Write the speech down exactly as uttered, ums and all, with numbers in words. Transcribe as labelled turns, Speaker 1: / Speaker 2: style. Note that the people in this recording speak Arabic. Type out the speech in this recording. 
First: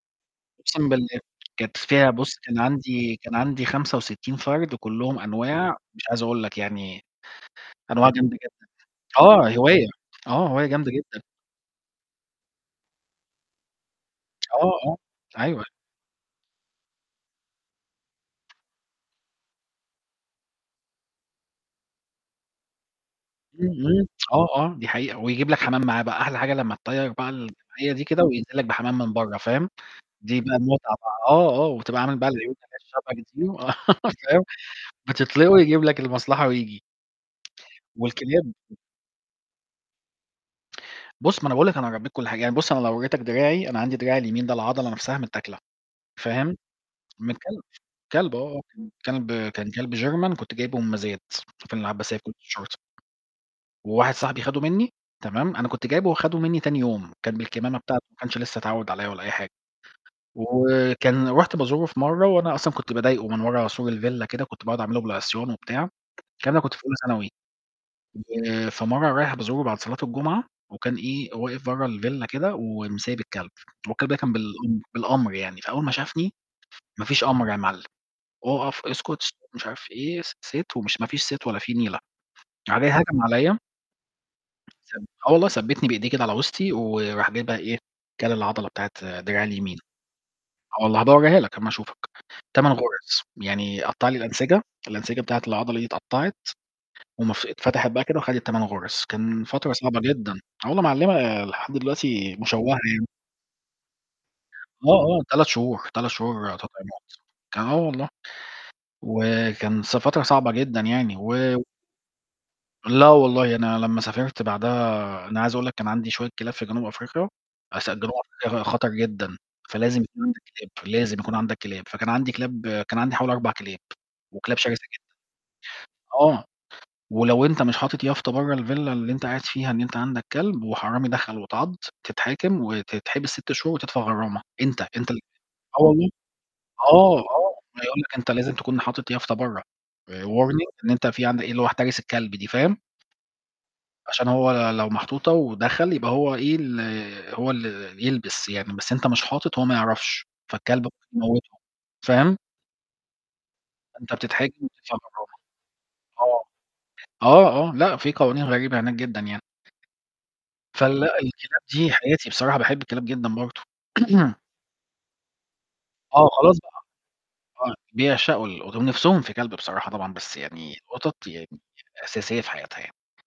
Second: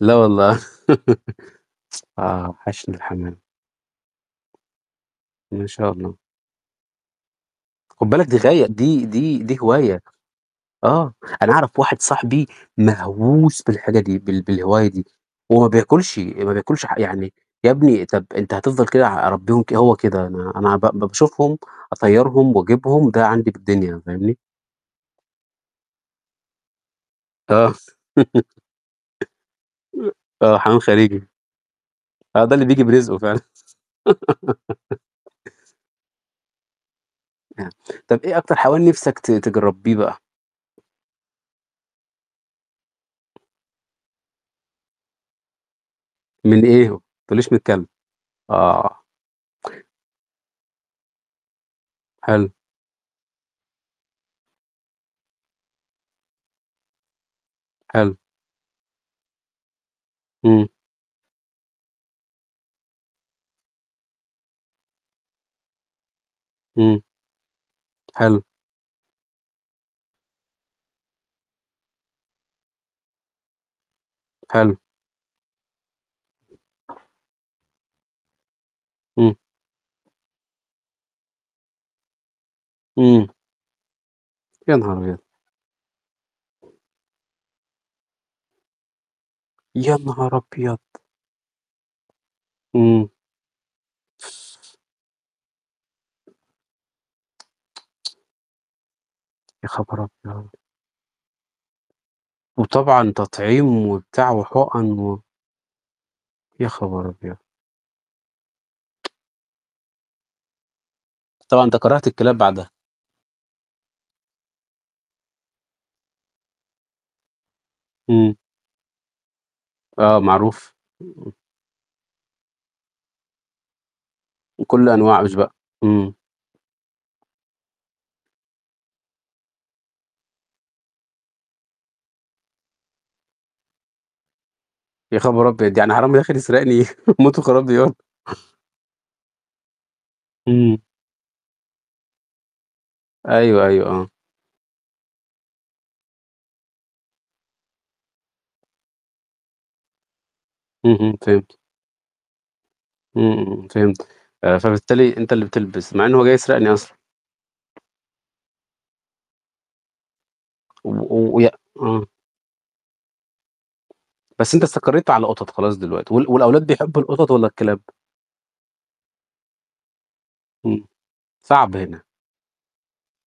Speaker 1: لا، والله
Speaker 2: أُقسم بالله. كانت فيها بُص،
Speaker 1: آه،
Speaker 2: كان
Speaker 1: وحَشني
Speaker 2: عندي كان
Speaker 1: الحمام.
Speaker 2: عندي خمسة وستين فرد كلّهم
Speaker 1: إن
Speaker 2: أنواع،
Speaker 1: شاء
Speaker 2: مش
Speaker 1: الله.
Speaker 2: عايز أقول لك يعني، أنواع
Speaker 1: خُدّ بالَك دي
Speaker 2: جامدة
Speaker 1: غايّة
Speaker 2: جدًا.
Speaker 1: دي دي
Speaker 2: آه،
Speaker 1: دي
Speaker 2: هواية.
Speaker 1: هواية.
Speaker 2: آه، هواية جامدة
Speaker 1: آه،
Speaker 2: جدًا.
Speaker 1: أنا أعرف واحد صاحبي مهووس بالحاجة دي، بال
Speaker 2: آه،
Speaker 1: بالهواية
Speaker 2: آه،
Speaker 1: دي. هو
Speaker 2: أيوه.
Speaker 1: ما بياكُلّشي، ما بياكُلّشي ح يعني، يا ابني طب إنت هتفضَل كده ع هربيهم ك هو كده، أنا أنا هبأ باشوفهم أطّيرهُم وأجيبهُم، ده عندي
Speaker 2: إمم،
Speaker 1: بالدنيا،
Speaker 2: إمم.
Speaker 1: فاهمني.
Speaker 2: آه، آه، دي حقيقة، ويجيب لك حمام معاه بقى، أحلى حاجة لمّا تطير بقى
Speaker 1: آه،
Speaker 2: الغية دي كده وييجي لك بحمام من برّه، فاهم، دي بقى
Speaker 1: آه، حمام
Speaker 2: المتعة بقى.
Speaker 1: خارجي.
Speaker 2: آه، آه، وتبقى عامل بقى
Speaker 1: أهو ده اللي
Speaker 2: [unintelligible]
Speaker 1: بييجي برزقه فعلًا
Speaker 2: فاهم، بتِطلقه، ويجيب لَك المصلحة وييجي.
Speaker 1: آه، طَب إيه
Speaker 2: والكلاب
Speaker 1: أكتر حيوان نِفسَك ت تج ترّبيه بقى؟
Speaker 2: بُص، ما أنا باقول لك أنا ربيت كل حاجة. يعني بُص، أنا لو وريتك دراعي، أنا عندي دراعي اليمين ده العضلة نفسها متآكلة، فاهم،
Speaker 1: من إيه؟ ما
Speaker 2: من
Speaker 1: تقولّيّش من
Speaker 2: كلب.
Speaker 1: الكلب،
Speaker 2: كلب آه، آه،
Speaker 1: آه.
Speaker 2: كلب كان كلب German كنت جايبه من مزاد في العباسية
Speaker 1: حلو.
Speaker 2: [unintelligible] وواحد صاحبي خَدُه مني، تمام، أنا كنت جايبه، خَدُه مني تاني يوم، كان بالكمامة بتاع
Speaker 1: حلو.
Speaker 2: ما كانش لسة اتعود عليَّ ولا أي حاجة.
Speaker 1: امم.
Speaker 2: وكان رُحت بازوره في مرّة، وأنا أصلًا كنت باضايقه من ورا سور الvilla كده، كنت باقعد أعمل له بالعصيان وبتاع. الكلام ده كنت في أولى
Speaker 1: امم.
Speaker 2: ثانوي.
Speaker 1: حلو.
Speaker 2: فمرّة رايح بازوره بعد صلاة الجمعة، وكان إيه، واقف برّه الvilla كده، ومسيب الكلب. والكلب كان بال
Speaker 1: حلو.
Speaker 2: بالأمر يعني، فأول ما شافني، ما فيش أمر يا معلم. أُقف، اسكت، س
Speaker 1: امم.
Speaker 2: مش عارف إيه، س sit ومش ما فيش sit ولا في نيلة [unintelligible] هجم
Speaker 1: امم.
Speaker 2: عليَّ
Speaker 1: يا
Speaker 2: ثَّب
Speaker 1: نهارأبيض!
Speaker 2: آه والله، ثَّبتني بإيديه كده على وسطي، وراح جايب بقى إيه، كل العضّلة بتاعة دراعي اليمين
Speaker 1: يا نهار أبيض!
Speaker 2: آه والله، هبقى أوريها لَك أمّا أشوفك. تمن
Speaker 1: امم.
Speaker 2: غُرز، يعني قطّع لي الأنسجة، الأنسجة بتاعة العضّلة دي اتقطّعت، ومف اتفتحت بقى كده، وخدت تمن غُرز. كان
Speaker 1: يا
Speaker 2: فترة صعبة
Speaker 1: خبر
Speaker 2: جدًا.
Speaker 1: أبيض!
Speaker 2: آه والله معلّمة، لحد دلوقتي مشوَّهة [unintelligible]
Speaker 1: وطبعًا تطعيم وبتاع وحقن
Speaker 2: يعني آه،
Speaker 1: و
Speaker 2: آه، تلات شهور، تلات
Speaker 1: يا خبر
Speaker 2: تطعيمات
Speaker 1: أبيض!
Speaker 2: آه والله. وكان س فترة صعبة جدًا يعني، و
Speaker 1: وطبعًا إنت كرِهت الكلاب بعدها.
Speaker 2: لا، والله، أنا لمّا سافرت بعدها أنا عايز أقول لَك كان عندي شوية كلاب في جنوب أفريقيا، [unintelligible]
Speaker 1: امم.
Speaker 2: أخا خطر جدًا، فلازم
Speaker 1: آه،
Speaker 2: يكون عندَك كلاب،
Speaker 1: معروف.
Speaker 2: لازم
Speaker 1: امم.
Speaker 2: يكون عندَك كلاب. فكان عندي كلاب كان عندي حوالي أربع كلاب، وكلاب
Speaker 1: وكل
Speaker 2: شرسة جدًا.
Speaker 1: الأنواع [unintelligible] بقى، امم.
Speaker 2: آه، ولو أنت مش حاطِط يافطة برة الvilla اللي انت قاعد فيها إن انت عندك كلب، وحرامي دخل واتعضّ، تتحاكم، وتتحبس ست شهور، وتدفع غرامة.أنت أنت
Speaker 1: يا
Speaker 2: ال
Speaker 1: خبر أبيض!
Speaker 2: آه
Speaker 1: يعني
Speaker 2: والله.
Speaker 1: حرامي داخِل يسرقني
Speaker 2: آه،
Speaker 1: موت
Speaker 2: آه،
Speaker 1: وخراب
Speaker 2: ما
Speaker 1: ديار.
Speaker 2: يقول لَك أنت لازِم تكون حاطِط يافطة برّه، warning
Speaker 1: امم.
Speaker 2: إن أنت في عندَك اللي هو احترس الكلب دي، فاهِم.
Speaker 1: أيوه، أيوه، آه.
Speaker 2: عشان هو لو محطوّطة ودخل يبقى هو إيه، ال هو اللي يلبس يعني، بس أنت مش حاطِط، هو ما يعرفش، فالكلب [unintelligible]
Speaker 1: اهم، فهِمت.
Speaker 2: يمّوّتهُم، فاهِم.
Speaker 1: امم، امم، فهمت.
Speaker 2: أنت بتتحَاكِم وبتدفع
Speaker 1: فبالتالي أنت اللي
Speaker 2: غرامة.
Speaker 1: بتلبس، مع إن هو جاي يسرقنّي أصلًا.
Speaker 2: آه، آه، آه، لأ، في قوانين غريبة هناك جدًا يعني.
Speaker 1: و
Speaker 2: فالأ
Speaker 1: و ويا
Speaker 2: الكلاب دي
Speaker 1: آه.
Speaker 2: حياتي، بصراحة باحب الكلاب جدًا، برضو.
Speaker 1: بس، أنت استقريت على قطط خلاص دلوقتي،
Speaker 2: آه،
Speaker 1: وال
Speaker 2: خلاص
Speaker 1: والأولاد
Speaker 2: بقى.
Speaker 1: بيحّبوا القطط والّا
Speaker 2: آه،
Speaker 1: الكلاب؟
Speaker 2: بيعشقوا القط و نِفسهُم في كلب بصراحة طبعًا، بس يعني
Speaker 1: امم.
Speaker 2: القطط يعني
Speaker 1: صعب هنا؟
Speaker 2: أساسية في حياتها يعني.